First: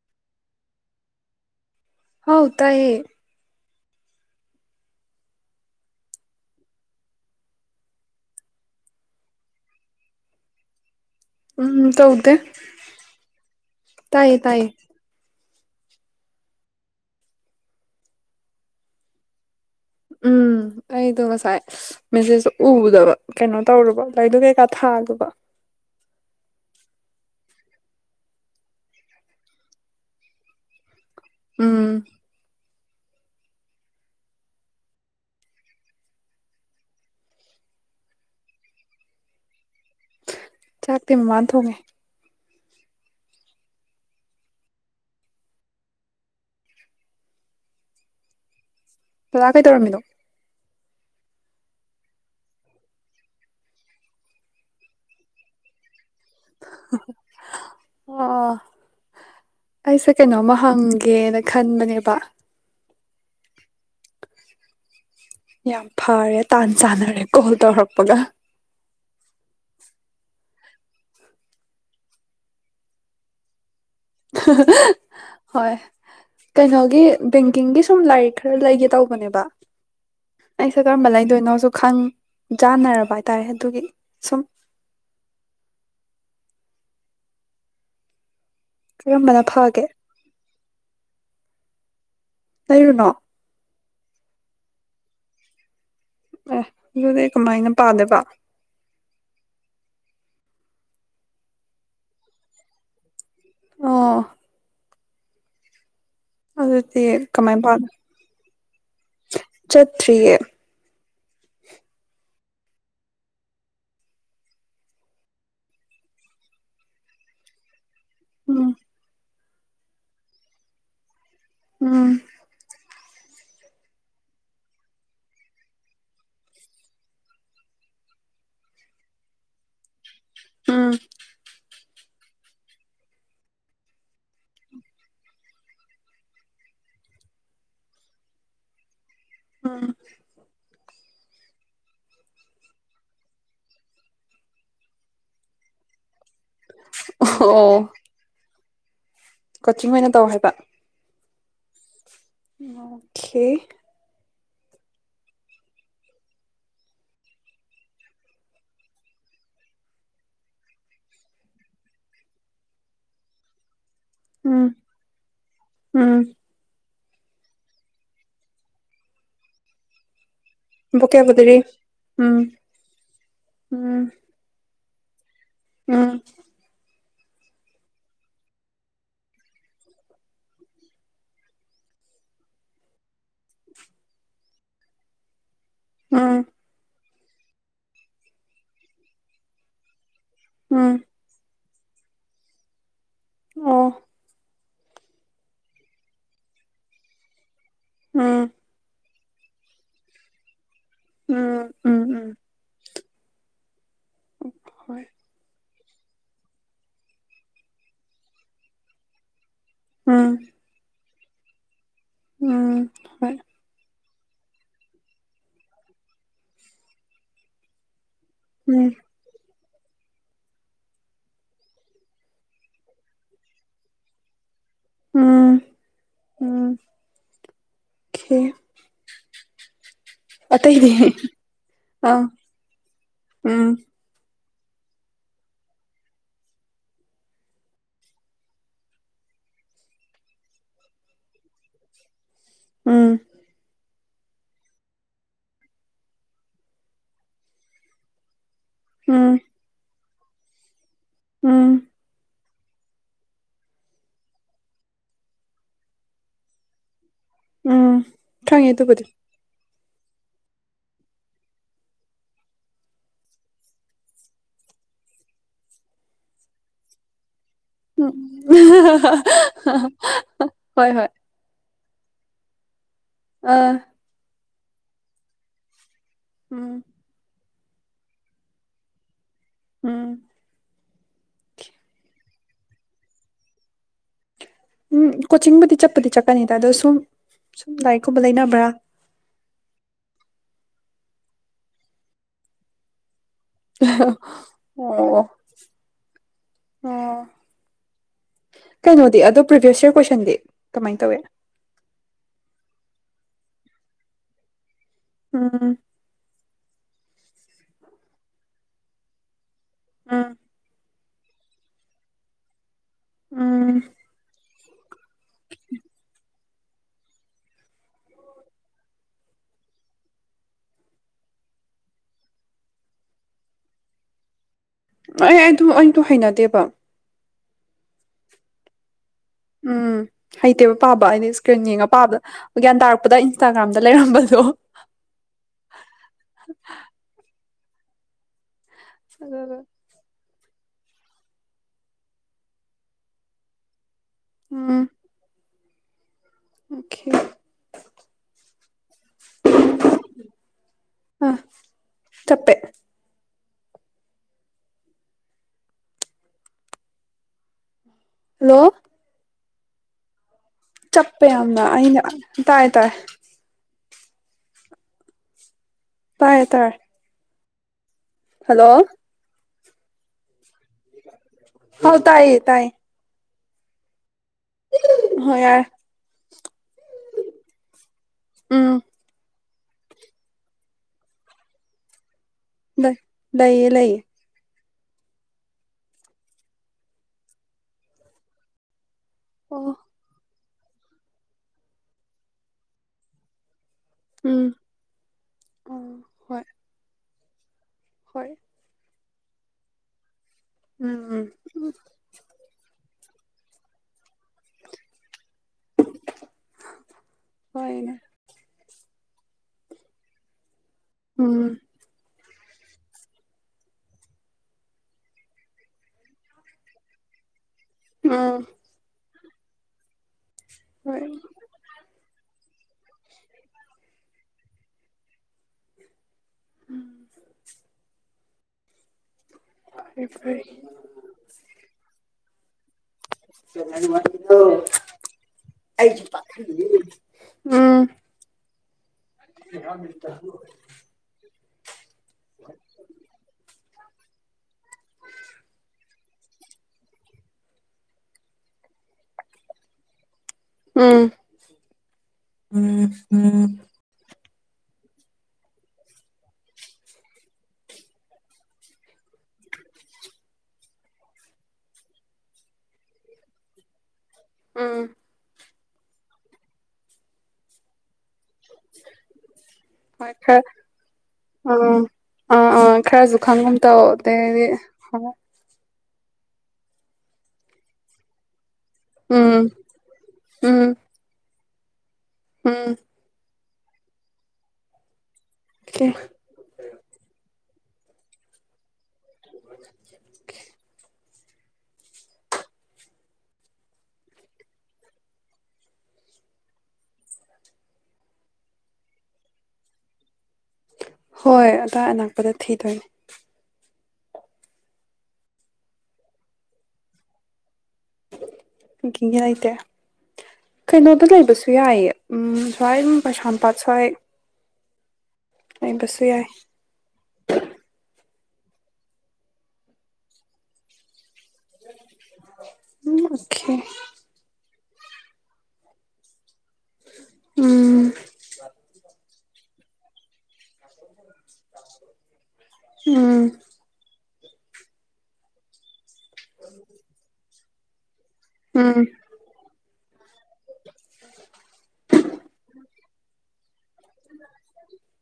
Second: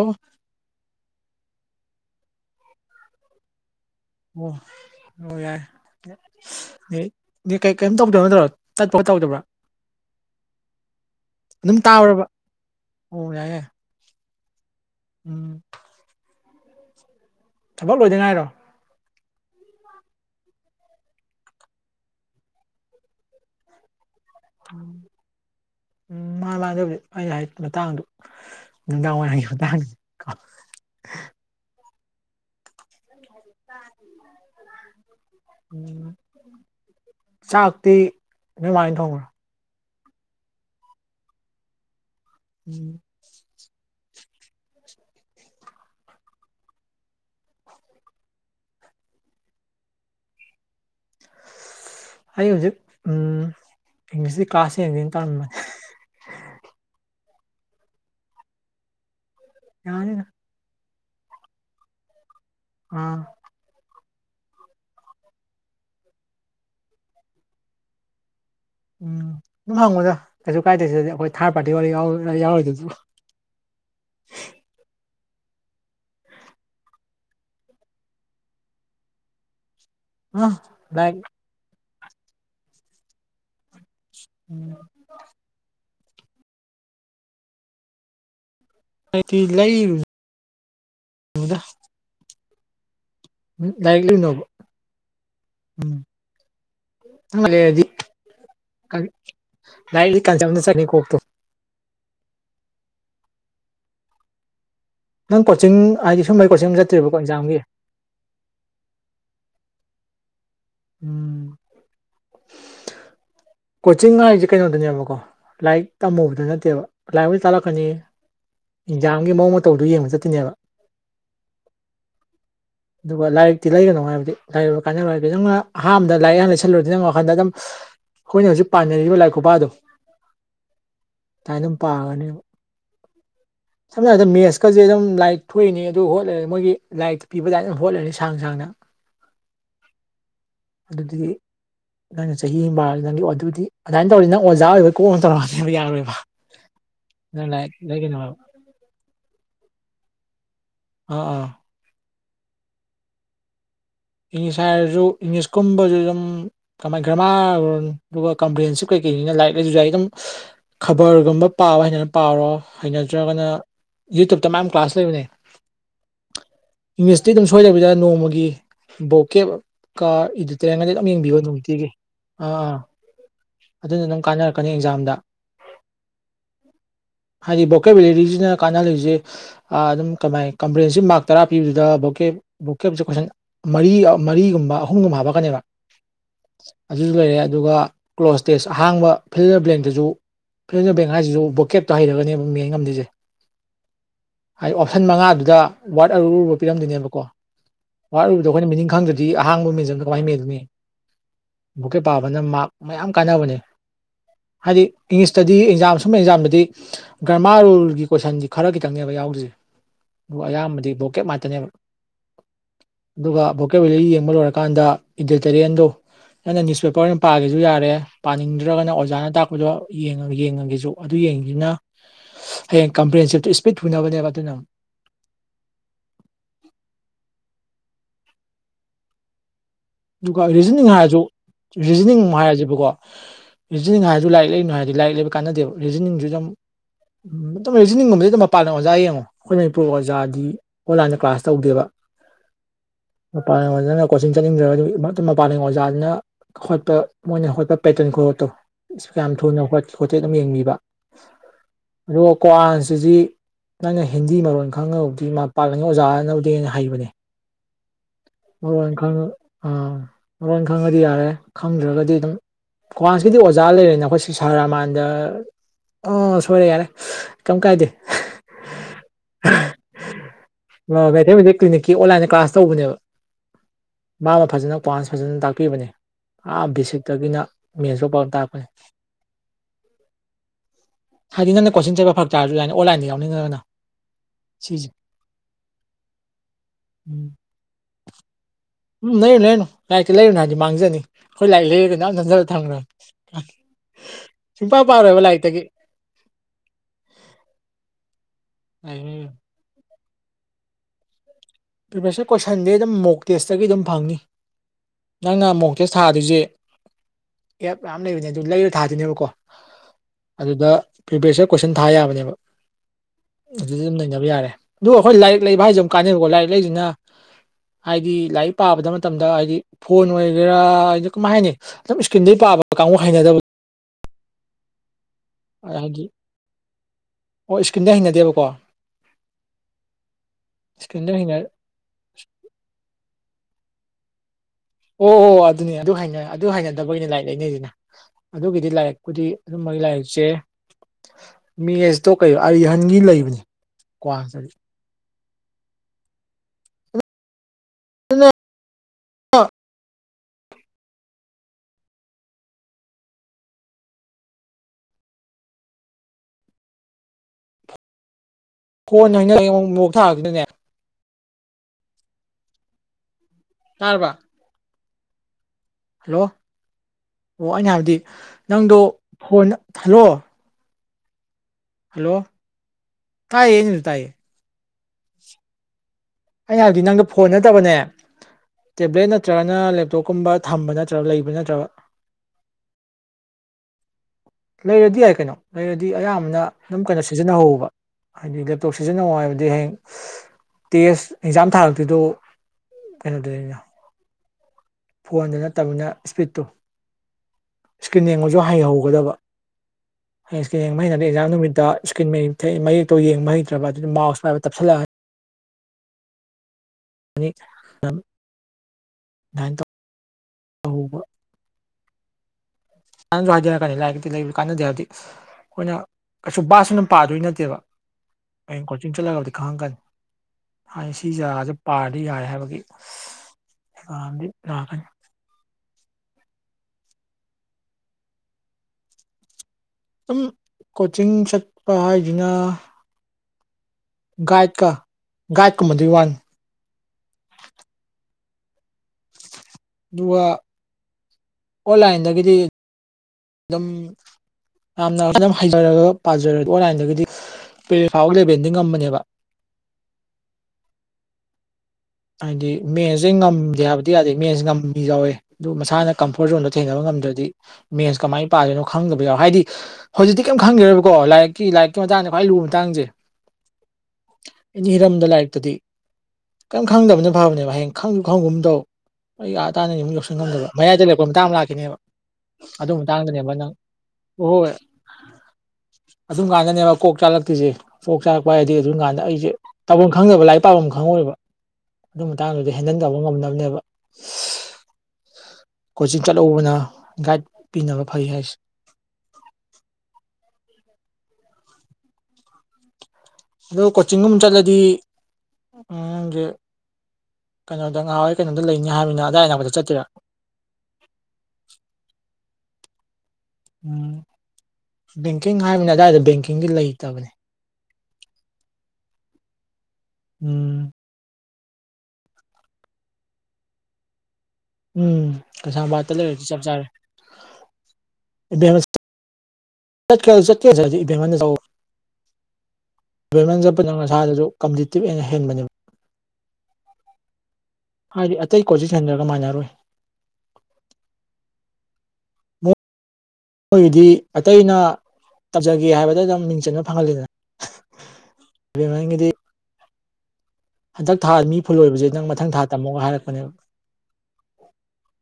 ꯑꯣ ꯍꯥꯎ ꯇ ꯍꯦ [inaudible] ꯑꯣ ꯑꯣ ꯌꯥꯏ ꯅ ꯀꯩ ꯀꯔꯤꯝ ꯇꯧꯗꯕ ꯅꯠꯇ꯭ꯔꯣ ꯆꯠꯄꯒ ꯇꯧꯗꯕꯣ [inaudible] ꯎꯝ ꯇꯥꯕ꯭ꯔꯕ ꯀꯧꯗꯦ ꯑꯣ ꯌꯥꯏ ꯌꯥꯏ ꯇꯥꯏꯌꯦ ꯇꯌꯦ ꯎꯝ ꯊꯕꯛ ꯂꯣꯏꯗ ꯉꯥꯏꯔꯣ ꯎꯝ ꯑꯩꯗꯣ ꯉꯁꯥꯏ ꯃꯦꯖꯦꯖꯇ ꯎꯗꯕ ꯀꯩꯅꯣ ꯇꯧꯔꯕkpnppppp ꯂꯩꯗꯨ ꯀꯩꯀꯥ ꯊꯥꯒꯕ ꯑꯩ ꯍꯥꯏ ꯃꯇꯥꯡꯗꯣ ꯅꯨꯡꯗꯥꯡ ꯋꯥꯏꯔꯝꯒꯤ ꯃꯇꯥꯡꯗ ꯀꯣ ꯎꯝ ꯇ ꯎꯝ ꯆꯥꯛꯇꯤ ꯅꯣꯏꯃꯥꯏꯅ ꯊꯣꯡꯕ꯭ꯔꯣ ꯆꯥꯛꯇꯤ ꯃꯃꯥꯟ ꯊꯣꯡꯉꯦ ꯎꯝ ꯑꯣꯖꯥ ꯀꯩꯗꯧꯔꯝꯃꯤꯅꯣ ꯑꯩ ꯍꯧꯖꯤꯛ ꯎꯝ ꯏꯪꯂꯤꯁꯀꯤ ꯀ꯭ꯂꯥꯁ ꯌꯦꯡꯒꯦꯅ ꯇꯧꯔꯝꯕꯅꯤ ꯑꯣ ꯑꯩꯁꯦ ꯌꯥꯅꯤꯗ ꯀꯩꯅꯣꯃ ꯍꯪ ꯒꯦꯅ ꯈꯟꯕꯅꯦꯕ ꯑꯝ ꯌꯥꯝ ꯐꯔꯦ ꯇꯥꯟ ꯆꯥꯟꯅꯔꯦ ꯀꯣꯜ ꯇꯧꯔꯛꯄꯒ ꯎꯝ ꯑꯗꯨꯝ ꯍꯪꯉꯨꯗ ꯀꯩꯁꯨ ꯀꯥꯏꯗꯦꯁꯤꯗꯗꯤ ꯑꯩꯈꯣꯏ ꯊꯥꯔ ꯄꯥꯔꯇꯤ ꯋꯥꯔꯤ ꯌꯥꯎꯔꯣꯏꯗꯁꯨ ꯍꯣꯏ ꯀꯩꯅꯣꯒꯤ ꯕꯦꯡꯀꯤꯡꯒꯤ ꯁꯨꯝ ꯂꯥꯏꯔꯤꯛ ꯈꯔ ꯂꯩꯒꯦ ꯇꯧꯕꯅꯦꯕ ꯑ ꯑꯩꯁꯦ ꯀꯔꯝꯕ ꯂꯥꯏꯔꯤꯛ ꯂꯩꯗꯣꯏꯅꯣꯁꯨ ꯈꯪꯖꯥꯟꯅꯔꯕ ꯍꯥꯏꯇꯥꯔꯦ ꯑꯗꯨꯒꯤ ꯁꯨꯝ ꯎꯝ ꯀꯔꯝꯕꯅ ꯐꯦ ꯊꯗ ꯇꯔꯨꯅꯣ ꯂꯥꯛꯛꯂꯤꯅꯣꯧꯕ ꯎꯝ ꯑꯦ ꯑꯗꯨꯗꯤ ꯀꯃꯥꯏꯅ ꯑꯦꯗꯤ ꯄꯥꯗꯣꯏꯕ ꯂ ꯀ ꯆꯝ ꯆꯅꯤꯦꯛ ꯍꯣꯨ ꯑꯣ ꯅꯪ ꯀꯣꯆꯤꯡ ꯍꯥꯏꯗꯤ ꯁꯨꯝꯕꯒꯤ ꯀꯣꯆꯤꯡ ꯆꯠꯇ꯭ꯔꯤꯕꯀꯣ ꯑꯗꯨꯗꯤ ꯀꯃꯥꯏ ꯑꯦꯛꯖꯥꯝꯒꯤ ꯄꯥ ꯊ꯭ꯔꯤꯌꯦ ꯎꯝ [unintelligible] ꯀꯣꯆꯤꯡ ꯍꯥꯏꯔꯤꯁꯦ ꯀꯩꯅꯣꯗꯨꯅꯦꯕꯀꯣ ꯂꯥꯏꯔꯤꯛ ꯇꯝꯃꯨꯕꯗꯨ ꯅꯠꯇꯦꯕ ꯂꯥꯏꯔꯤꯛ ꯑꯣꯏꯅ ꯇꯥꯂꯛꯀꯅꯤ ꯎꯝ ꯑꯦꯟꯖꯥꯝꯒꯤ ꯃꯑꯣꯡ ꯃꯇꯧꯗꯨ ꯌꯦꯡꯕ ꯆꯠꯇꯣꯏꯅꯦꯕ ꯎꯝ ꯑꯗꯨꯒ ꯂꯥꯏꯔꯤꯛꯇꯤ ꯂꯩꯒꯅꯨ ꯍꯥꯏꯕꯗꯤ ꯂꯥꯏꯔꯤꯛ ꯀꯥꯟꯅꯕ ꯍꯥꯏꯈꯤꯗꯪꯅ ꯑꯍꯥꯟꯕꯗ ꯂꯥꯏꯔꯤꯛ ꯍꯅ ꯂꯩꯁꯜꯂꯨꯔꯗꯤ ꯅꯪ ꯋꯥꯈꯜꯗ ꯑꯗꯨꯝ ꯑꯩꯈꯣꯏꯅ ꯍꯧꯖꯤꯛ ꯄꯥꯅꯔꯤꯕ ꯂꯥꯏꯔꯤꯛ ꯈꯨꯄꯥꯗꯣ ꯎꯝ ꯄꯥꯥꯅ [unintelligible] ꯁꯝꯅ ꯍꯥꯏꯔꯕꯗ ꯃꯦꯠꯁꯀꯁꯦ ꯑꯗꯨꯝ ꯂꯥꯏꯔꯤꯛ ꯊꯣꯛꯏꯅꯤ ꯑꯗꯨ ꯍꯣꯠꯂꯔꯦ ꯃꯣꯏꯒꯤ ꯂꯥꯏꯔꯤꯛꯇ ꯄꯤꯕꯗꯥꯏ ꯑꯗꯨꯝ ꯍꯣꯠꯂꯔꯅꯤ ꯁꯥꯡ ꯁꯥꯡꯅ ꯎꯝ ꯑꯗꯨꯗꯤ ꯅꯪꯅ ꯆꯍꯤ ꯑꯃꯔ ꯅꯪꯒꯤ ꯑꯗꯨꯗꯤ ꯑꯗꯨꯃꯥꯏꯅ ꯇꯧꯔꯗꯤ ꯅꯪ ꯑꯣꯖꯥ ꯑꯣꯏꯕ ꯀꯣꯛꯅ ꯇꯧꯔꯛꯑꯅꯦꯕ ꯌꯥꯔꯣꯏꯕ ꯂꯩ ꯑꯣ ꯂꯩꯒꯅ ꯃꯥꯕ ꯀꯣꯆꯤꯡ ꯑꯣꯏꯅ ꯇꯧ ꯍꯥꯏꯕ ꯑꯥ ꯑꯣꯀꯦ ꯏꯪꯂꯤꯁ ꯍꯥꯏꯔꯁꯨ ꯏꯪꯂꯤꯁꯀꯨꯝꯕꯁꯨ ꯑꯗꯨꯝ ꯀꯃꯥꯏ ꯒ꯭ꯔꯃꯥꯔ ꯑꯗꯨꯒ ꯀꯝꯄ꯭ꯔꯤꯍꯦꯟꯁꯤꯞ ꯀꯩꯀꯩ ꯅ ꯂꯥꯏꯔꯤꯛ ꯂꯥꯏꯁꯨ ꯑꯩ ꯑꯗꯨꯝ ꯈꯕꯔꯒꯨꯝꯕ ꯄꯥꯕ ꯍꯅ ꯄꯥꯔꯣ ꯍꯩꯅꯗ꯭ꯔꯒꯅ ꯌꯨꯇ꯭ꯕꯇ ꯃꯌꯥꯝ ꯎꯝ ꯀ꯭ꯂꯥꯁ ꯂꯩꯕꯅꯦ ꯎꯝ ꯏꯪꯂꯤꯁꯇꯤ ꯑꯗꯨꯝ ꯁꯣꯏꯗꯕꯤꯗ ꯅꯣꯡꯃꯒꯤ ꯕꯀꯦ ꯀꯥ ꯏ ꯇꯔꯦꯟꯉꯗꯤ ꯑꯗꯨꯝ ꯌꯦꯡꯕꯤꯌꯣ ꯕꯣꯀꯦꯕꯨꯂꯔꯤ ꯅꯨꯡꯇꯤꯒꯤ ꯎꯝ ꯑꯥ ꯑꯗꯨꯅ ꯎꯝ ꯅꯪ ꯀꯥꯟꯅꯔꯛꯀꯅꯤ ꯑꯦꯛꯖꯥꯝꯗꯥ ꯎꯝ ꯍꯥꯏꯗꯤ ꯕꯣꯀꯦꯕꯤꯂꯤꯔꯤꯁꯤꯅ ꯀꯥꯟꯅꯍꯜꯂꯤꯁꯦ ꯑꯥ ꯑꯗꯨꯝ ꯀꯃꯥꯏ ꯀꯝꯄꯍꯦꯟꯁꯤꯞ ꯃꯥ꯭ꯔꯛ ꯇꯔꯥ ꯄꯤꯕꯗꯨꯗ ꯚꯣꯀꯦ ꯚꯣꯀꯦꯕꯨꯛ ꯀꯣꯏꯁꯟ ꯃꯔꯤ ꯃꯔꯤꯒꯨꯝꯕ ꯑꯍꯨꯝꯒꯨꯝꯕ ꯍꯥꯞꯄꯛꯀꯅꯦꯕ ꯎꯝ ꯑꯗꯨꯁꯨ ꯂꯩꯔꯦ ꯑꯗꯨꯒ ꯀ꯭ꯂꯣꯁꯇꯦꯁ ꯑꯍꯥꯡꯕ ꯐꯤꯜꯂꯔ ꯕ꯭ꯂꯦꯛꯗꯁꯨ ꯐꯤꯜ ꯏꯟ ꯎꯝ ꯗ ꯕꯂꯦꯡ ꯍꯥꯏꯁꯤꯁꯨ ꯕꯣꯀꯦꯠ ꯑꯩꯔꯒꯅꯦꯕ ꯃꯦꯟ ꯉꯝꯗ꯭ꯔꯤꯁꯦ ꯑꯣ ꯍꯥꯏꯗꯤ ꯑꯣꯞꯁꯟ ꯃꯉꯥꯗꯨꯗ ꯋꯥꯔꯗ ꯑꯔꯨ ꯑꯔꯨꯕ ꯄꯤꯔꯝꯗꯣꯏꯅꯦꯕꯀꯣ ꯋꯥꯔꯗ ꯑꯔꯨꯕꯗꯣ ꯎꯝ ꯑꯩꯈꯣꯏꯅ ꯃꯤꯅꯤꯡ ꯈꯪꯗ꯭ꯔ ꯗꯨꯗꯤ ꯑꯍꯥꯡꯕ ꯃꯦꯟꯖꯟꯕ ꯀꯃꯥꯏ ꯃꯦꯜꯂꯨꯅꯤ ꯎꯝ ꯎꯝ ꯕꯣꯀꯦꯠ ꯎꯝ ꯄꯥꯕꯅ ꯃꯥꯛ ꯃꯌꯥꯝ ꯀꯥꯟꯅꯕꯅꯦ ꯍꯥꯏꯗꯤ ꯍꯣꯏ ꯏꯪꯂꯤꯁꯇꯗꯤ ꯌꯥꯝ ꯁꯨꯝꯕ ꯑꯦꯛꯖꯥꯝꯗꯗꯤ ꯒ꯭ꯔꯃꯥꯔ ꯔꯨꯜꯒꯤ ꯀꯣꯏꯁꯟꯗꯤ ꯈꯔ ꯈꯤꯇꯪꯅꯦꯕ ꯌꯥꯎꯗꯣꯏꯁꯦ ꯎꯝ ꯗꯨꯒ ꯑꯌꯥꯝꯕꯗꯤ ꯕꯣꯀꯦꯞ ꯉꯥꯛꯇꯅꯦꯕ ꯎꯝ ꯍꯣꯏ ꯑꯗꯨꯒ ꯕꯣꯀꯦꯕꯨꯂꯔꯤ ꯌꯦꯡ ꯈꯡꯕ ꯂꯣꯏꯔꯀꯥꯟꯗ ꯏꯟꯗꯇꯔꯦꯟꯗꯣ ꯅꯪꯅ ꯅ꯭ꯌꯨꯁꯄꯦꯄꯔ ꯑꯣꯏꯅ ꯄꯥꯒꯦꯁꯨ ꯌꯥꯔꯦ ꯄꯥꯅꯤꯡꯗ꯭ꯔꯒꯅ ꯎꯝ ꯑꯣꯖꯥꯅ ꯇꯥꯛꯄꯗꯣ ꯌꯦꯡꯉ ꯌꯦꯡꯉꯒꯦꯁꯨ ꯑꯗꯨ ꯌꯦꯡꯉꯤꯖꯤꯅꯥ ꯍꯌꯦꯡ ꯀꯝꯄ꯭ꯂꯦꯟꯁꯤꯞꯇꯨ ꯏꯁꯄꯤꯠ ꯊꯨꯅꯕꯅꯦꯕ ꯑꯗꯨꯅ ꯑꯃꯨꯛ ꯎꯝ ꯎꯝ ꯈꯦ ꯑꯗꯨꯒ ꯔꯤꯖꯅꯤꯡ ꯑꯇꯩꯗꯤ ꯍꯥꯏꯔꯁꯨ ꯔꯤꯖꯅꯤꯡ ꯑꯥ ꯑꯃꯨꯛ ꯍꯥꯏꯔꯁꯦꯕꯀꯣ ꯎꯝ ꯔꯤꯖꯅꯤꯡ ꯍꯥꯏꯔꯁꯨ ꯂꯥꯏ ꯂꯩꯒꯅꯣ ꯍꯥꯏꯗꯤ ꯂꯥꯏꯔꯤꯛ ꯂꯩꯕ ꯀꯥꯟꯅꯗꯦꯕ ꯔꯤꯖꯅꯤꯡꯁꯨ ꯑꯖꯨꯝ ꯎꯝ ꯑꯗꯨꯝ ꯔꯤꯖꯅꯤꯡꯒꯨꯝꯗꯤ ꯑꯗꯨꯝ ꯃꯄꯥꯟ ꯂꯝ ꯑꯣꯖꯥ ꯌꯦꯡꯉꯣ ꯑꯩꯈꯣꯏ ꯃꯅꯤꯄꯨꯔ ꯑꯣꯖꯥꯗꯤ ꯑꯣꯟꯂꯥꯏꯟꯗ ꯀ꯭ꯂꯥꯁ ꯇꯧꯗꯦꯕꯥ [inaudible] ꯃꯄꯥꯟ ꯂꯝ ꯑꯣꯖꯥꯅ ꯀꯣꯆꯤꯡ ꯆꯠꯅꯤꯡꯗ꯭ꯔꯒꯗꯤ ꯃꯄꯥꯟ ꯂꯝ ꯑꯣꯖꯥꯗꯨꯅ ꯍꯣꯠꯄ ꯃꯣꯏꯅ ꯍꯣꯠꯄ ꯄꯦꯇ꯭ꯔꯟ ꯈꯨꯍꯣꯠꯇꯣ ꯀꯌꯥꯝ ꯎꯝ ꯊꯨꯅ ꯍꯣꯠꯀꯦ ꯀꯣꯇꯦꯠ ꯑꯗꯨꯝ ꯌꯦꯡꯕꯤꯕꯥ ꯎꯝ ꯀ꯭ꯋꯥꯟꯁ ꯁꯤꯖꯤ ꯅꯪꯅ ꯍꯤꯟꯗꯤ ꯃꯔꯣꯟ ꯈꯪꯉꯕꯕꯨꯗꯤ ꯃꯄꯥꯟꯂꯝꯒꯤ ꯑꯣꯖꯥꯅꯕꯨꯗꯤ ꯍꯦꯟꯅ ꯍꯩꯕꯅꯦ ꯎꯝ ꯈꯪꯉꯦ ꯃꯔꯣꯟ ꯑꯗꯨꯕꯨꯗꯤ ꯈꯪꯉ ꯑꯥ ꯃꯔꯣꯟ ꯈꯪꯉꯗꯤ ꯌꯥꯔꯦ ꯈꯪꯗ꯭ꯔꯒꯗꯤ ꯑꯗꯨꯝ ꯀ꯭ꯋꯥꯟꯁꯀꯤꯗꯤ ꯑꯣꯖꯥ ꯂꯩꯔꯦꯅ ꯑꯩꯈꯣꯏ ꯁꯤ ꯁꯔ ꯔꯥꯃꯥꯟꯗ ꯑ ꯁꯣꯏꯔꯦ ꯌꯥꯔꯦ ꯀꯩꯝ ꯀꯥꯏꯗꯦ ꯍꯣꯏ ꯍꯣꯏ ꯃꯦꯊꯃꯦꯇꯤꯛ ꯀ꯭ꯂꯤꯅꯤꯛꯀꯤ ꯑꯣꯟꯂꯥꯏꯟꯗ ꯀ꯭ꯂꯥꯁ ꯇꯧꯕꯅꯦꯕ ꯑ ꯃꯥꯑꯃ ꯐꯖꯅ ꯀ꯭ꯋꯥꯟꯁ ꯐꯖꯅ ꯇꯥꯛꯄꯤꯕꯅꯦ ꯑꯥ ꯎꯝ ꯕꯦꯁꯤꯛꯇꯒꯤꯅ ꯃꯦꯖꯨ ꯐꯖꯅ ꯇꯥꯛꯄꯅꯦ ꯎꯝ ꯍꯥꯏꯗꯤ ꯅꯪꯅ ꯀꯣꯆꯤꯡ ꯆꯠꯄ ꯐꯔꯛ ꯇꯥꯔꯁꯨ ꯑꯗꯥꯏꯅ ꯑꯣꯟꯂꯥꯏꯟꯗ ꯌꯥꯎꯅꯤꯡꯉꯒꯅ ꯁꯤꯁꯦ ꯎꯝ ꯀꯣꯆꯤꯡꯕꯨꯗꯤ ꯆꯠꯄꯗꯤ ꯆꯠꯀꯅꯤꯗ ꯑꯗꯣ ꯁꯨꯝ ꯎꯝ ꯁꯨꯝ ꯂꯥꯏꯔꯤꯛꯀꯨꯝꯕ ꯂꯩꯅꯕ꯭ꯔꯥ ꯎꯝ ꯂꯩꯔꯨꯅꯨ ꯂꯩꯔꯨꯅꯨ ꯂꯥꯏꯔꯤꯛꯇꯤ ꯂꯩꯔꯨꯅꯨ ꯍꯥꯏꯗꯤ ꯃꯥꯡꯖꯅꯤ ꯑꯩꯈꯣꯏ ꯂꯥꯏꯔꯤꯛ ꯂꯩꯔꯒ ꯃꯌꯥꯝ ꯅꯝꯖꯜꯂ ꯊꯝꯒ꯭ꯔꯕꯅꯤ ꯁꯨꯡꯄꯥ ꯄꯥꯔꯣꯏ ꯍꯥꯏꯕ ꯑꯣ ꯂꯥꯏꯔꯤꯛꯇꯒꯤ ꯑꯣ ꯀꯩꯅꯣꯗꯤ ꯑꯗꯣ ꯄ꯭ꯔꯤꯚꯤꯁꯌꯔ ꯀꯣꯏꯁꯟꯗꯤ ꯀꯃꯥꯏ ꯇꯧꯏ ꯄ꯭ꯔꯤꯚꯤꯁꯁꯔ ꯀꯣꯏꯁꯟꯗꯤ ꯑꯗꯨꯝ ꯃꯣꯛ ꯇꯦꯁꯇꯒꯤ ꯑꯗꯨꯝ ꯐꯪꯅꯤ ꯅꯪꯅ ꯎꯝ ꯃꯣꯛ ꯇꯦꯁ ꯊꯥꯗꯣꯏꯁꯦ ꯑꯦꯞ ꯃꯌꯥꯝ ꯂꯩꯕꯅꯦ ꯑꯗꯨ ꯂꯩꯔ ꯊꯥꯗꯣꯏꯅꯦꯕꯀꯣ ꯎꯝ ꯑꯗꯨꯗ ꯄ꯭ꯔꯤꯚꯤꯌꯁ ꯀꯣꯏꯁꯟ ꯊꯥ ꯌꯥꯕꯅꯦꯕ ꯎꯝ ꯑꯗꯨꯗꯤ ꯑꯗꯨꯝ ꯅꯩꯅꯕ ꯌꯥꯔꯦ ꯑꯗꯣ ꯑꯩꯈꯣꯏ ꯂꯥꯏꯔꯤꯛ ꯂꯩꯕ ꯍꯥꯏꯁꯦ ꯑꯃꯨꯛ ꯀꯥꯟꯅꯩꯕꯀꯣ ꯂꯥꯏꯔꯤꯛ ꯂꯩꯔꯤꯖꯤꯅ ꯍꯥꯏꯗꯤ ꯂꯥꯏꯔꯤꯛ ꯄꯥꯕꯗ ꯃꯇꯝꯗ ꯍꯥꯏꯗꯤ ꯐꯣꯟ ꯑꯣꯏꯒꯦꯔꯥ ꯍꯥꯏꯗꯤ ꯀꯃꯥꯏ ꯍꯥꯏꯅꯤ ꯑꯗꯨꯝ ꯏꯁꯀ꯭ꯔꯤꯟꯗꯩ ꯄꯥꯕ ꯀꯥꯡꯕꯨ ꯍꯩꯅꯗꯕ [inaudible] ꯑꯩ ꯑꯗꯨ ꯑꯩꯗꯣ ꯍꯥꯏꯗꯤ ꯍꯩꯅꯗꯦꯕ ꯑꯣ ꯏꯁꯀ꯭ꯔꯤꯟꯗ ꯍꯩꯅꯗꯦꯕꯀꯣ ꯎꯝ ꯍꯩꯇꯦꯕ ꯄꯥꯕ ꯏꯁꯀ꯭ꯔꯤꯟꯗ ꯍꯥꯏꯗꯤ ꯍꯩꯅ ꯏꯁꯀ꯭ꯔꯤꯟ ꯌꯦꯡꯉ ꯄꯥꯕꯗ ꯒ꯭ꯌꯥꯟ ꯇꯥꯔꯛꯄ ꯂꯗ ꯏꯟꯁꯇꯥꯒ꯭ꯔꯥꯝꯗ ꯂꯩꯔꯝꯕꯗꯣ ꯑꯣꯍꯣ ꯑꯗꯨꯅꯤ ꯑꯗꯨ ꯑꯗꯨ ꯍꯥꯏꯅꯗꯕꯒꯤꯅꯦ ꯂꯥꯏꯔꯤꯛ ꯂꯩꯅꯩꯁꯤꯅ ꯑꯗꯨꯒꯤ ꯍꯥꯏ ꯂꯥꯏꯔꯤꯛꯄꯨꯗꯤ ꯑꯗꯨꯒ ꯑꯗꯨꯝꯕꯒꯤ ꯂꯥꯏꯔꯤꯛꯁꯦ ꯃꯤ ꯑꯁꯤꯇꯣ ꯀ ꯑꯔꯤꯍꯟꯒꯤ ꯂꯩꯕꯅꯤ ꯀ꯭ꯔꯤ ꯑꯣꯦ ꯑ ꯑ ꯑꯥ ꯇꯄꯦ ꯍꯜꯂꯣ ꯀꯣꯟ ꯍꯥꯏꯅꯡꯉꯨꯛ ꯃꯣꯛ ꯊꯥꯁꯤꯗꯨꯅꯦ ꯆꯄꯦ ꯑꯃ ꯑꯩꯅ ꯇꯥꯏ ꯇꯥꯏ ꯇꯔꯔꯕ ꯇꯥꯏꯦ ꯇꯥꯏ ꯑꯣ ꯑꯩꯅ ꯍꯥꯏꯕꯗꯤ ꯅꯪꯗꯣ ꯐꯣꯟ ꯊꯜꯂꯛꯑꯣ ꯍ ꯇꯥꯏꯌꯦ ꯇꯥꯏꯌꯦ ꯇꯥꯏꯌꯦꯅꯤ ꯇꯥꯏꯌꯦ ꯍꯣꯏ ꯌꯥꯔ ꯑꯩ ꯍꯥꯏꯕꯗꯤ ꯅꯪꯗ ꯐꯣꯟ ꯅꯠꯇꯕꯅꯦ ꯎꯝ ꯇꯦꯕ꯭ꯂꯦꯠ ꯅꯠꯇ꯭ꯔꯒ ꯅꯅ ꯂꯦꯞꯇꯣꯞꯀꯨꯝꯕ ꯊꯝꯕ ꯅꯠꯇ꯭ꯔ ꯂꯩꯕ ꯅꯠꯇ꯭ꯔ ꯂ ꯂꯩꯌꯦ ꯂꯩꯌꯦ ꯂꯩꯔꯗꯤ ꯌꯥꯏ ꯀꯩꯅꯣ ꯂꯩꯔꯗꯤ ꯑꯌꯥꯝꯕꯅ ꯑꯗꯨꯝ ꯀꯩꯅꯣ ꯁꯤꯖꯤꯟꯅꯍꯧꯕ ꯍꯥꯏꯗꯤ ꯂꯦꯞꯇꯣꯞꯁꯦ ꯁꯤꯖ ꯅꯨꯡꯉꯥꯏꯕꯗꯤ ꯍꯌꯦ ꯑꯣ ꯇꯦꯁ ꯑꯦꯛꯖꯥꯝ ꯊꯥꯔꯛꯇꯣꯏꯗꯣ ꯀꯩꯅꯣꯗꯧꯅ ꯎꯝ ꯐꯣꯟꯗ ꯅꯠꯇꯕꯅ ꯍꯣꯏ ꯏꯁꯄꯤꯠꯇꯨ ꯏꯁꯀ꯭ꯔꯤꯟ ꯍꯣꯏ ꯌꯦꯡꯕꯁꯨ ꯍꯩꯍꯧꯒꯗꯕ ꯑꯩ ꯎꯝ ꯃꯩꯅ ꯎꯝ ꯑꯦꯛꯖꯥꯝ ꯅꯨꯃꯤꯠꯇ ꯏꯁꯀꯔꯤ ꯊꯌꯦꯛ ꯣ ꯌꯦꯡꯕ ꯍꯩꯇ꯭ꯔꯕ ꯑꯗꯨꯗꯤ ꯃꯥꯎꯁ ꯄꯥꯏꯕ ꯇꯞꯁꯁꯤꯜꯂꯛꯑꯅꯤ ꯍꯣꯏꯅꯦ ꯅꯤꯥꯏꯗ ꯎꯝ ꯅꯁꯨ ꯍꯥꯏꯖꯔꯛꯀꯅꯤ ꯂꯥꯏꯔꯤꯛꯇꯗꯤ ꯂꯩꯕꯁꯨ ꯀꯥꯟꯅꯗꯦ ꯍꯥꯏꯕꯗꯤ ꯑꯩꯈꯣꯏꯅ ꯀꯩꯁꯨ ꯄꯕꯥꯁꯨꯅ ꯄꯥꯗꯣꯏ ꯅꯠꯇꯦꯕ ꯎꯝ ꯀꯣꯆꯤꯡ ꯆꯠꯂꯒꯕꯗꯤ ꯈ ꯀꯅꯤ ꯍꯣꯏ ꯁꯤꯖꯁꯦꯥ ꯌꯥꯔꯦ ꯍꯥꯏꯕꯒꯤꯝ ꯂꯥꯛꯀꯅꯤ ꯎꯝ ꯑꯗꯨꯝ ꯐꯔꯦ ꯀꯣꯆꯤꯡ ꯆꯠꯄ ꯍꯥꯏꯁꯤꯅ ꯒꯥꯏꯗꯀ ꯒꯥꯏꯗꯀꯨꯝꯕꯗꯤ ꯋꯥꯅꯤ ꯎꯝ ꯑꯗꯨꯒ [unintelligible] ꯑꯣꯟꯂꯥꯏꯟꯗꯒꯤꯗꯤ ꯎ ꯌꯥꯝꯅ ꯑꯗꯨꯅ ꯍꯩꯖꯔꯒ ꯄꯥꯖꯔ ꯑꯣꯟꯂꯥꯏꯟꯗꯒꯤꯗꯤ ꯐꯥꯎ ꯂꯩꯦꯕꯦꯟꯗꯤ ꯉꯝꯕꯅꯦꯕ ꯎꯝ ꯍꯥꯏꯗꯤ ꯃꯁꯦ ꯉꯝꯗꯦ ꯍꯥꯏꯕꯗꯤ ꯌꯥꯗꯦ ꯃꯦꯟꯁ ꯉꯝꯃꯤ ꯌꯥꯎꯋꯦ ꯑꯗꯨ ꯃꯁꯥꯅ ꯀꯝꯐꯣꯔꯠ ꯖꯣꯟꯗꯣ ꯊꯦꯡꯅꯕ ꯉꯝꯗ꯭ꯔꯗꯤ ꯃꯦꯟꯁ ꯀꯃꯥꯏꯅ ꯄꯥꯗꯣꯏꯅꯣ ꯈꯪꯗꯕ ꯌꯥꯎꯔꯦ ꯍꯥꯏꯗꯤ ꯍꯧꯖꯤꯛꯇꯤ ꯀꯩꯝ ꯈꯪꯗ꯭ꯔꯦꯕꯀꯣ ꯂꯥꯏꯔꯤꯛꯀꯤ ꯂꯥꯏꯔꯤꯛꯀꯤ ꯃꯇꯥꯡꯗ ꯈ꯭ꯋꯥꯏ ꯂꯨꯕ ꯃꯇꯥꯡꯁꯦ [inaudible] ꯑꯦꯅꯤ ꯎꯝ ꯍꯤꯔꯝꯗ ꯂꯥꯏꯔꯤꯛꯇꯗꯤ ꯀꯔꯤꯝ ꯈꯪꯗꯕꯅ ꯐꯕꯅꯦꯕ ꯍꯌꯦꯡ ꯈꯪꯁꯨ ꯈꯪꯒꯨꯝ ꯇꯧ ꯑꯩ ꯍꯇꯥꯅꯤ ꯑꯃꯨ ꯍꯣꯏ ꯂꯧꯁꯟ ꯉꯝꯗꯕ ꯈꯔ ꯃꯌꯥꯏꯗ ꯂꯄ ꯃꯇꯇꯥ ꯑꯃ ꯂꯥꯛꯈꯤꯅꯦꯕ ꯎꯝ ꯑꯥ ꯑꯗꯨ ꯑꯥ ꯈꯔꯁꯨ ꯃꯇꯥꯡꯗꯅꯦꯕ ꯅꯪ ꯈꯪꯒꯨꯝ ꯇꯧ ꯑꯗꯩꯗꯤ ꯑꯣꯍꯣꯏꯣꯏ ꯍꯣꯏ ꯑꯗꯨꯝ ꯀꯥꯟꯗꯅꯦꯕ ꯀꯣꯛ ꯆꯥꯂꯛꯇ꯭ꯁꯦ ꯀꯣꯛ ꯆꯥꯔꯛꯄ ꯍꯥꯏꯗꯤ ꯑꯗꯨ ꯀꯥꯟꯗ ꯑꯩꯁꯦ ꯎꯝ ꯇꯥꯐꯝ ꯈꯪꯗꯦꯕ ꯂꯥꯏꯔꯤꯛ ꯄꯥꯐꯝ ꯎꯝ ꯈꯪꯉꯣꯏꯦꯕ ꯑꯗꯨ ꯃꯇꯥꯡꯗꯨꯗ ꯎꯝ ꯍꯦꯟꯖꯟ ꯇꯧꯕ ꯉꯝꯅꯕꯅꯦꯕ ꯑꯣꯀꯦ ꯀꯣꯆꯤꯡ ꯆꯠꯍꯧꯕꯅ ꯒꯥꯏꯠ ꯄꯤꯅꯕ ꯐꯩ ꯍꯥꯏꯁꯦ [inaudible] ꯑꯗꯣ ꯀꯣꯆꯤꯡꯒꯨꯝ ꯆꯠꯂꯗꯤ ꯎꯁꯦ ꯀꯩꯅꯣꯗ ꯉꯥꯏꯍꯋꯥꯣꯏ ꯀꯩꯅꯣꯗ ꯂꯩꯅꯤ ꯍꯥꯏꯕꯅꯤꯅ ꯑꯗꯥꯏ ꯑꯅ ꯈꯛꯇ ꯆꯠꯇꯔꯥ ꯊ ꯇꯣꯏ ꯎꯝ ꯕꯦꯡꯀꯤꯡ ꯍꯥꯏꯕꯅꯤ ꯑꯗꯨꯗꯥꯏꯗ ꯕꯦꯡꯀꯤꯡꯗꯤ ꯂꯩꯇꯕꯅꯤ ꯅꯥꯏꯇꯦ ꯎꯝ ꯀꯩꯅꯩꯅꯣꯗ ꯂꯩꯏꯕꯁ ꯁꯨ ꯌꯥꯏꯌꯦ ꯎꯝ ꯁꯋꯥꯏ ꯑꯗꯨꯝ ꯄꯩꯁꯥꯝꯄꯥꯠ ꯁ꯭ꯏ ꯎꯝ ꯀꯩꯁꯥꯝꯄꯥꯠꯇ ꯂꯩꯔꯗꯤ ꯆꯞ ꯆꯥꯔꯦ ꯆꯠꯀ ꯆꯠꯀꯦꯃ ꯎꯝ ꯚꯞꯃꯦꯟ ꯑꯣꯀꯦ ꯆꯠꯄꯗ ꯉꯁꯥꯗꯁꯨ ꯀꯝꯄꯤꯇꯤꯇꯤꯚꯅ ꯍꯦꯟꯕꯅꯦꯕ ꯎꯝ ꯍꯥꯏꯗꯤ ꯑꯇꯩ ꯀꯣꯆꯤꯡ ꯁꯟꯖꯔꯒ ꯃꯥꯟꯅꯔꯣꯏ ꯎꯝ ꯑꯇꯩꯩꯅ ꯇꯧꯖꯒꯦ ꯍꯥꯏꯕꯗ ꯑꯗꯨꯝ ꯃꯤꯡ ꯆꯟꯕ ꯐꯪꯍꯜꯂꯤꯗꯅ ꯎꯝ ꯑꯗꯨꯃꯥꯏꯒꯤꯗꯤ ꯍꯟꯗꯛ ꯊꯥ ꯃꯤ ꯐꯨꯜ ꯂꯣꯏꯕꯁꯦ ꯅꯪ ꯃꯊꯪ ꯊꯥ ꯇꯝꯃꯣꯒ ꯍꯥꯏꯔꯛꯄꯅꯦꯕ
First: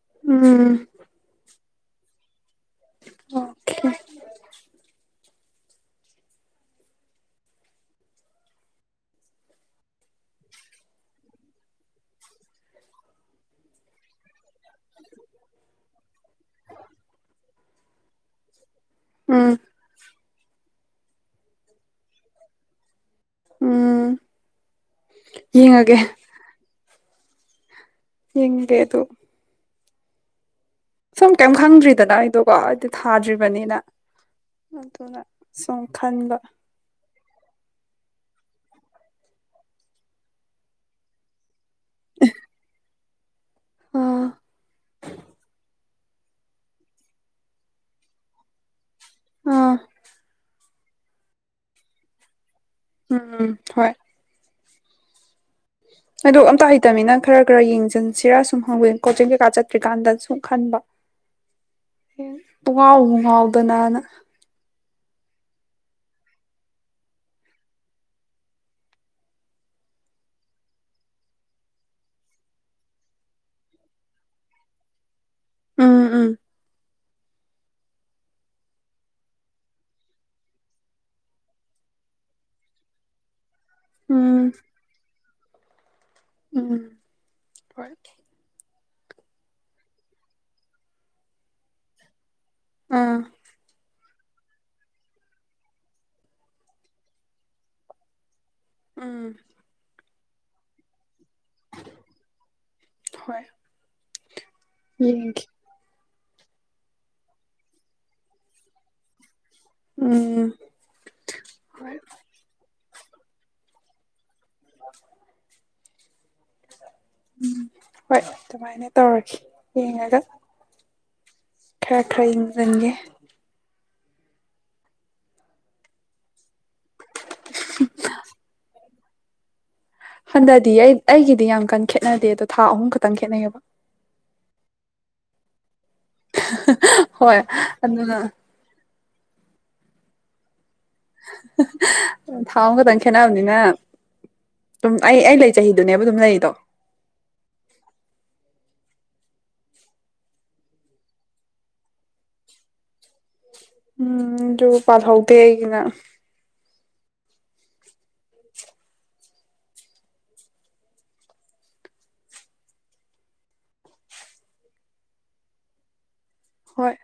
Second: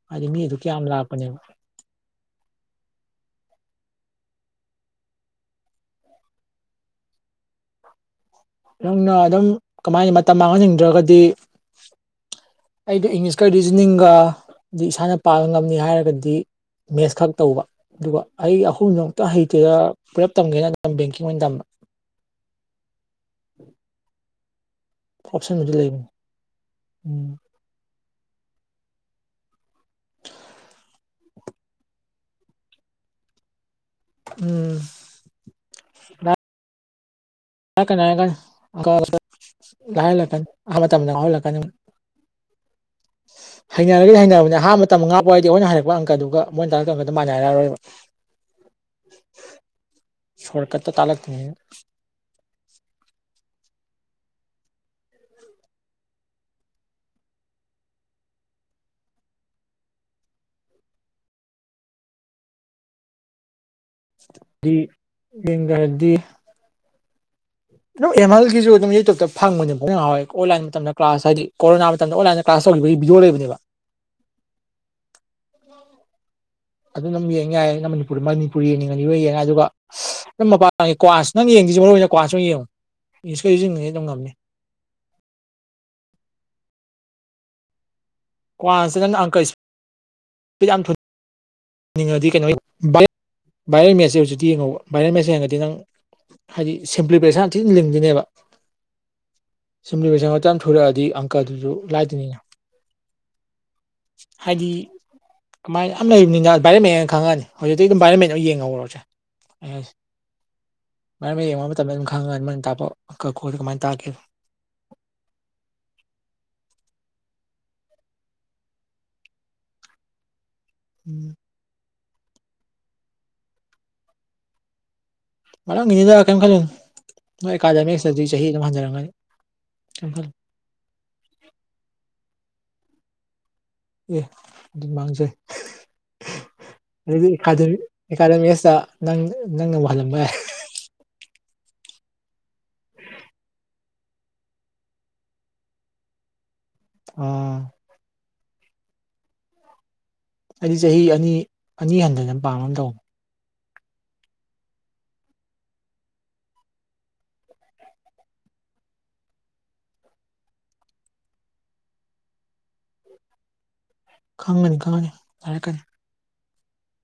ꯍꯥꯏꯗꯤ ꯃꯤ ꯑꯗꯨ ꯎꯝ ꯀꯌꯥꯝ ꯂꯥꯛꯄꯅꯦꯕ ꯑꯣꯀꯦ ꯅꯪꯅ ꯑꯗꯨꯝ ꯀꯃꯥꯏꯅ ꯃꯇꯝ ꯃꯥꯡꯍꯟꯅꯤꯡꯗ꯭ꯔꯒꯗꯤ ꯑꯩꯗꯣ ꯏꯪꯂꯤꯁꯀ ꯔꯤꯖꯅꯤꯡꯒꯗꯤ ꯏꯁꯥꯅ ꯄꯥꯕ ꯉꯝꯅꯤ ꯍꯥꯏꯔꯒꯗꯤ ꯃꯦꯁ ꯈꯛ ꯇꯧꯕ ꯑꯗꯨꯒ ꯑꯩ ꯄꯨꯝꯗꯃꯨꯛꯇ ꯎꯝ ꯍꯩꯇꯦꯗ ꯄꯨꯂꯞ ꯇꯝꯒꯦꯅ ꯕꯦꯡꯀꯤꯡ ꯑꯣꯏꯅ ꯇꯝꯕꯝꯕ ꯎꯝ ꯄ꯭ꯔꯣꯞꯁꯟꯗꯨꯗꯤ ꯌꯦꯡꯉꯒꯦ ꯂꯩꯕ ꯎꯝ ꯍꯡꯦ ꯑꯗꯨ ꯁꯝ ꯀꯥꯏꯝ ꯈꯪꯗ꯭ꯔꯤꯗꯅ ꯑꯩꯗꯣꯀꯣ ꯑꯩꯗꯤ ꯊꯥꯗ꯭ꯔꯤꯕꯅꯤꯅ ꯎꯝ ꯑꯗꯨꯅ ꯁꯨꯝ ꯈꯟꯕ ꯍꯥꯏꯔꯛꯀꯅꯤ ꯍꯥꯏꯔꯀ ꯂꯥꯏꯍꯜꯂꯛꯀꯅꯤ ꯑ ꯃꯇꯝꯗ ꯌꯥꯎꯍꯜꯂꯛꯀꯅꯤ [inaudible] ꯍꯩꯅꯔꯒꯗꯤ ꯑꯥ ꯍꯩꯅꯔꯕꯅꯦ ꯑꯍꯥꯟꯕ ꯃꯇꯝ ꯃꯉꯥ ꯄꯏꯗꯤ ꯑꯣꯏꯅ ꯍ ꯍꯥꯏꯔꯛꯄ ꯀꯗꯨꯒ ꯃꯣꯏꯅ ꯇꯥꯔ ꯀꯒꯗ ꯃꯥꯟꯅ ꯍꯥꯏꯔꯛꯔꯣꯏꯕ ꯑꯥ ꯇꯥꯂꯛꯇꯅꯤ ꯎꯝ ꯍꯣꯏ [inaudible] ꯍꯥꯏꯗꯣꯛ ꯑꯝꯇ ꯍꯩꯇꯃꯤꯅ ꯈꯔ ꯈꯔ ꯌꯦꯡꯁꯤꯟꯁꯤꯔꯥ ꯁꯨꯝ ꯍꯪꯕꯤ ꯀꯣꯆꯤꯡ ꯀꯩꯀꯥ ꯆꯠꯇ꯭ꯔꯤꯀꯥꯟꯗ ꯁꯨꯝ ꯈꯟꯕ ꯉꯥꯎꯕ ꯉꯥꯎꯗꯅꯅ ꯗꯤ ꯌꯦꯒꯥꯗꯤ ꯑꯗꯨꯝ ꯑꯦꯝ ꯑꯜꯒꯤꯁꯨ ꯑꯗꯨꯝ ꯌꯨꯇꯨꯕꯇ ꯐꯪꯕꯅꯤ ꯍꯥꯎꯋꯦ ꯑꯣꯟꯂꯥꯏꯟ ꯃꯇꯝꯗ ꯀ꯭ꯂꯥꯁ ꯍꯥꯏꯗꯤ ꯀꯣꯔꯣꯅꯥ ꯃꯇꯝꯗ ꯑꯣꯟꯂꯟ ꯀ꯭ꯂꯥꯁ ꯕꯤꯖꯣꯔꯦꯕꯅꯦꯕ ꯎꯝ ꯎꯝ ꯑꯗꯨ ꯑꯗꯨꯝ ꯌꯦꯡ ꯌꯥꯏ ꯃꯅꯤꯄꯨ ꯃꯅꯤꯄꯨꯔꯤ ꯌꯦꯡꯅꯤꯡꯉꯅꯤ ꯑꯣꯏ ꯌꯦꯡꯉ ꯑꯗꯨꯒ ꯅꯝ ꯃꯄꯥꯟ ꯀ꯭ꯋꯥꯁ ꯅꯪ ꯌꯦꯡꯗꯁꯦ ꯃꯔꯨꯏ ꯑꯣꯏꯅ ꯀ꯭ꯋꯥꯥꯁ ꯑꯣꯏꯅ ꯌꯦꯡꯉꯨ ꯏꯪꯂꯤꯁ ꯀꯩꯁꯨ ꯑꯗꯨꯝ ꯉꯝꯅꯤ ꯎꯝ ꯎꯝ ꯍ ꯃꯁꯤ ꯅꯪ ꯑꯪꯀꯜꯁꯤ ꯌꯥꯝ ꯊꯨꯅ ꯅꯤꯡꯉꯗꯤ ꯀꯩꯅꯣꯅꯤ ꯑꯥ ꯚꯥꯏꯔꯦꯜ ꯃꯦꯁꯦꯖ ꯑꯗꯨꯖꯤꯗꯤ ꯌꯦꯡꯉꯧꯕ ꯚꯥꯏꯔꯦꯟ ꯃꯦꯁꯦ ꯌꯦꯡꯉꯗꯤ ꯅꯪ ꯍꯥꯏꯗꯤ ꯁꯤꯝꯄ꯭ꯂꯤꯐꯤꯀꯦꯁꯟ ꯌꯥꯝ ꯊꯤꯅ ꯂꯤꯡꯗꯣꯏꯅꯦꯕ ꯑꯥ ꯌꯨꯝꯂꯤ ꯃꯁꯤꯡꯁꯪ ꯃꯇꯝ ꯊꯨꯔꯛꯑꯗꯤ ꯑꯪꯀꯜꯗꯨꯁꯨ ꯂꯥꯏꯇꯅꯤꯅ ꯍꯣꯏ ꯍꯥꯏꯗꯤ ꯌꯦꯡꯒꯦ ꯀꯃꯥꯏꯅ ꯌꯥꯝ ꯂꯩꯕꯅꯤꯅ ꯚꯥꯏꯔꯃꯦꯦꯟꯅ ꯈꯪꯉꯑꯅꯤ ꯍꯧꯖꯤꯛꯇꯤ ꯑꯗꯨꯝ ꯚꯔꯃꯦꯦꯟꯗ ꯌꯦꯡꯍꯧꯨꯔꯁꯦ ꯑ ꯎꯝ ꯃꯔ ꯌꯦꯡ ꯃꯇꯝꯗ ꯍꯣꯏ ꯑꯗꯨꯝ ꯈꯪꯉꯅꯤ ꯃꯔ ꯇꯥꯄ ꯀ ꯀꯣꯔ ꯀꯃꯥꯏꯅ ꯇꯥꯒꯦ [inaudible] ꯎꯝ ꯍꯣꯏ ꯑꯗꯨꯃꯥꯏꯅ ꯇꯧꯔꯒꯦ ꯌꯦꯡꯉꯒ ꯎꯝ ꯈꯔ ꯈꯔ ꯌꯦꯡꯖꯟꯒꯦ ꯃꯔꯝꯒꯤꯅꯤꯅ ꯀꯔꯤꯝ ꯈꯜꯂꯨꯣ ꯅꯣꯏ ꯑꯦꯀꯥꯗꯃꯤꯛꯁꯇꯗꯤ ꯆꯍꯤ ꯑꯗꯨꯝ ꯍꯟꯖꯔꯝꯒꯅꯤ ꯀꯩꯝ ꯈꯜꯂꯨ ꯍꯟꯗꯗꯤ ꯑꯩ ꯑꯩꯒꯤꯗꯤ ꯌꯥꯝ ꯀꯟꯅ ꯈꯦꯠꯅꯗꯦ ꯑꯗꯣ ꯊꯥ ꯑꯍꯨꯝ ꯈꯛꯇꯪ ꯈꯦꯠꯅꯩꯌꯦꯕ ꯑꯦ ꯑꯗꯨꯝ ꯃꯥꯡꯖꯩ ꯍꯣꯏ ꯑꯗꯨꯗꯤꯀꯥ ꯑꯗꯨꯅ ꯑꯦꯀꯥꯗꯃꯤ ꯑꯁꯤꯇ ꯅꯪ ꯅꯪꯅ ꯑꯃꯨꯛ ꯍꯜꯂꯝꯕ ꯌꯥꯏ ꯊꯥꯎ ꯑꯃ ꯈꯛꯇꯪ ꯈꯦꯠꯅꯕꯅꯤꯅ ꯑꯗꯨꯝ ꯑꯩ ꯑꯩ ꯂꯩ ꯆꯍꯤꯗꯨꯅꯦꯕ ꯑꯗꯨꯝ ꯂꯩꯗꯣ ꯑꯥ ꯑꯩꯗꯤ ꯆꯍꯤ ꯑꯅꯤ ꯑꯅꯤ ꯍꯟꯊꯅ ꯄꯥꯝ ꯑꯃ ꯇꯧꯕꯅꯦ ꯎꯝ ꯌ ꯄꯥꯊ ꯍꯧꯗ ꯍꯥꯏꯒꯤꯅ ꯈꯪꯉꯅꯤ ꯈꯪꯉꯅꯤꯔꯅꯤ ꯍꯣꯏ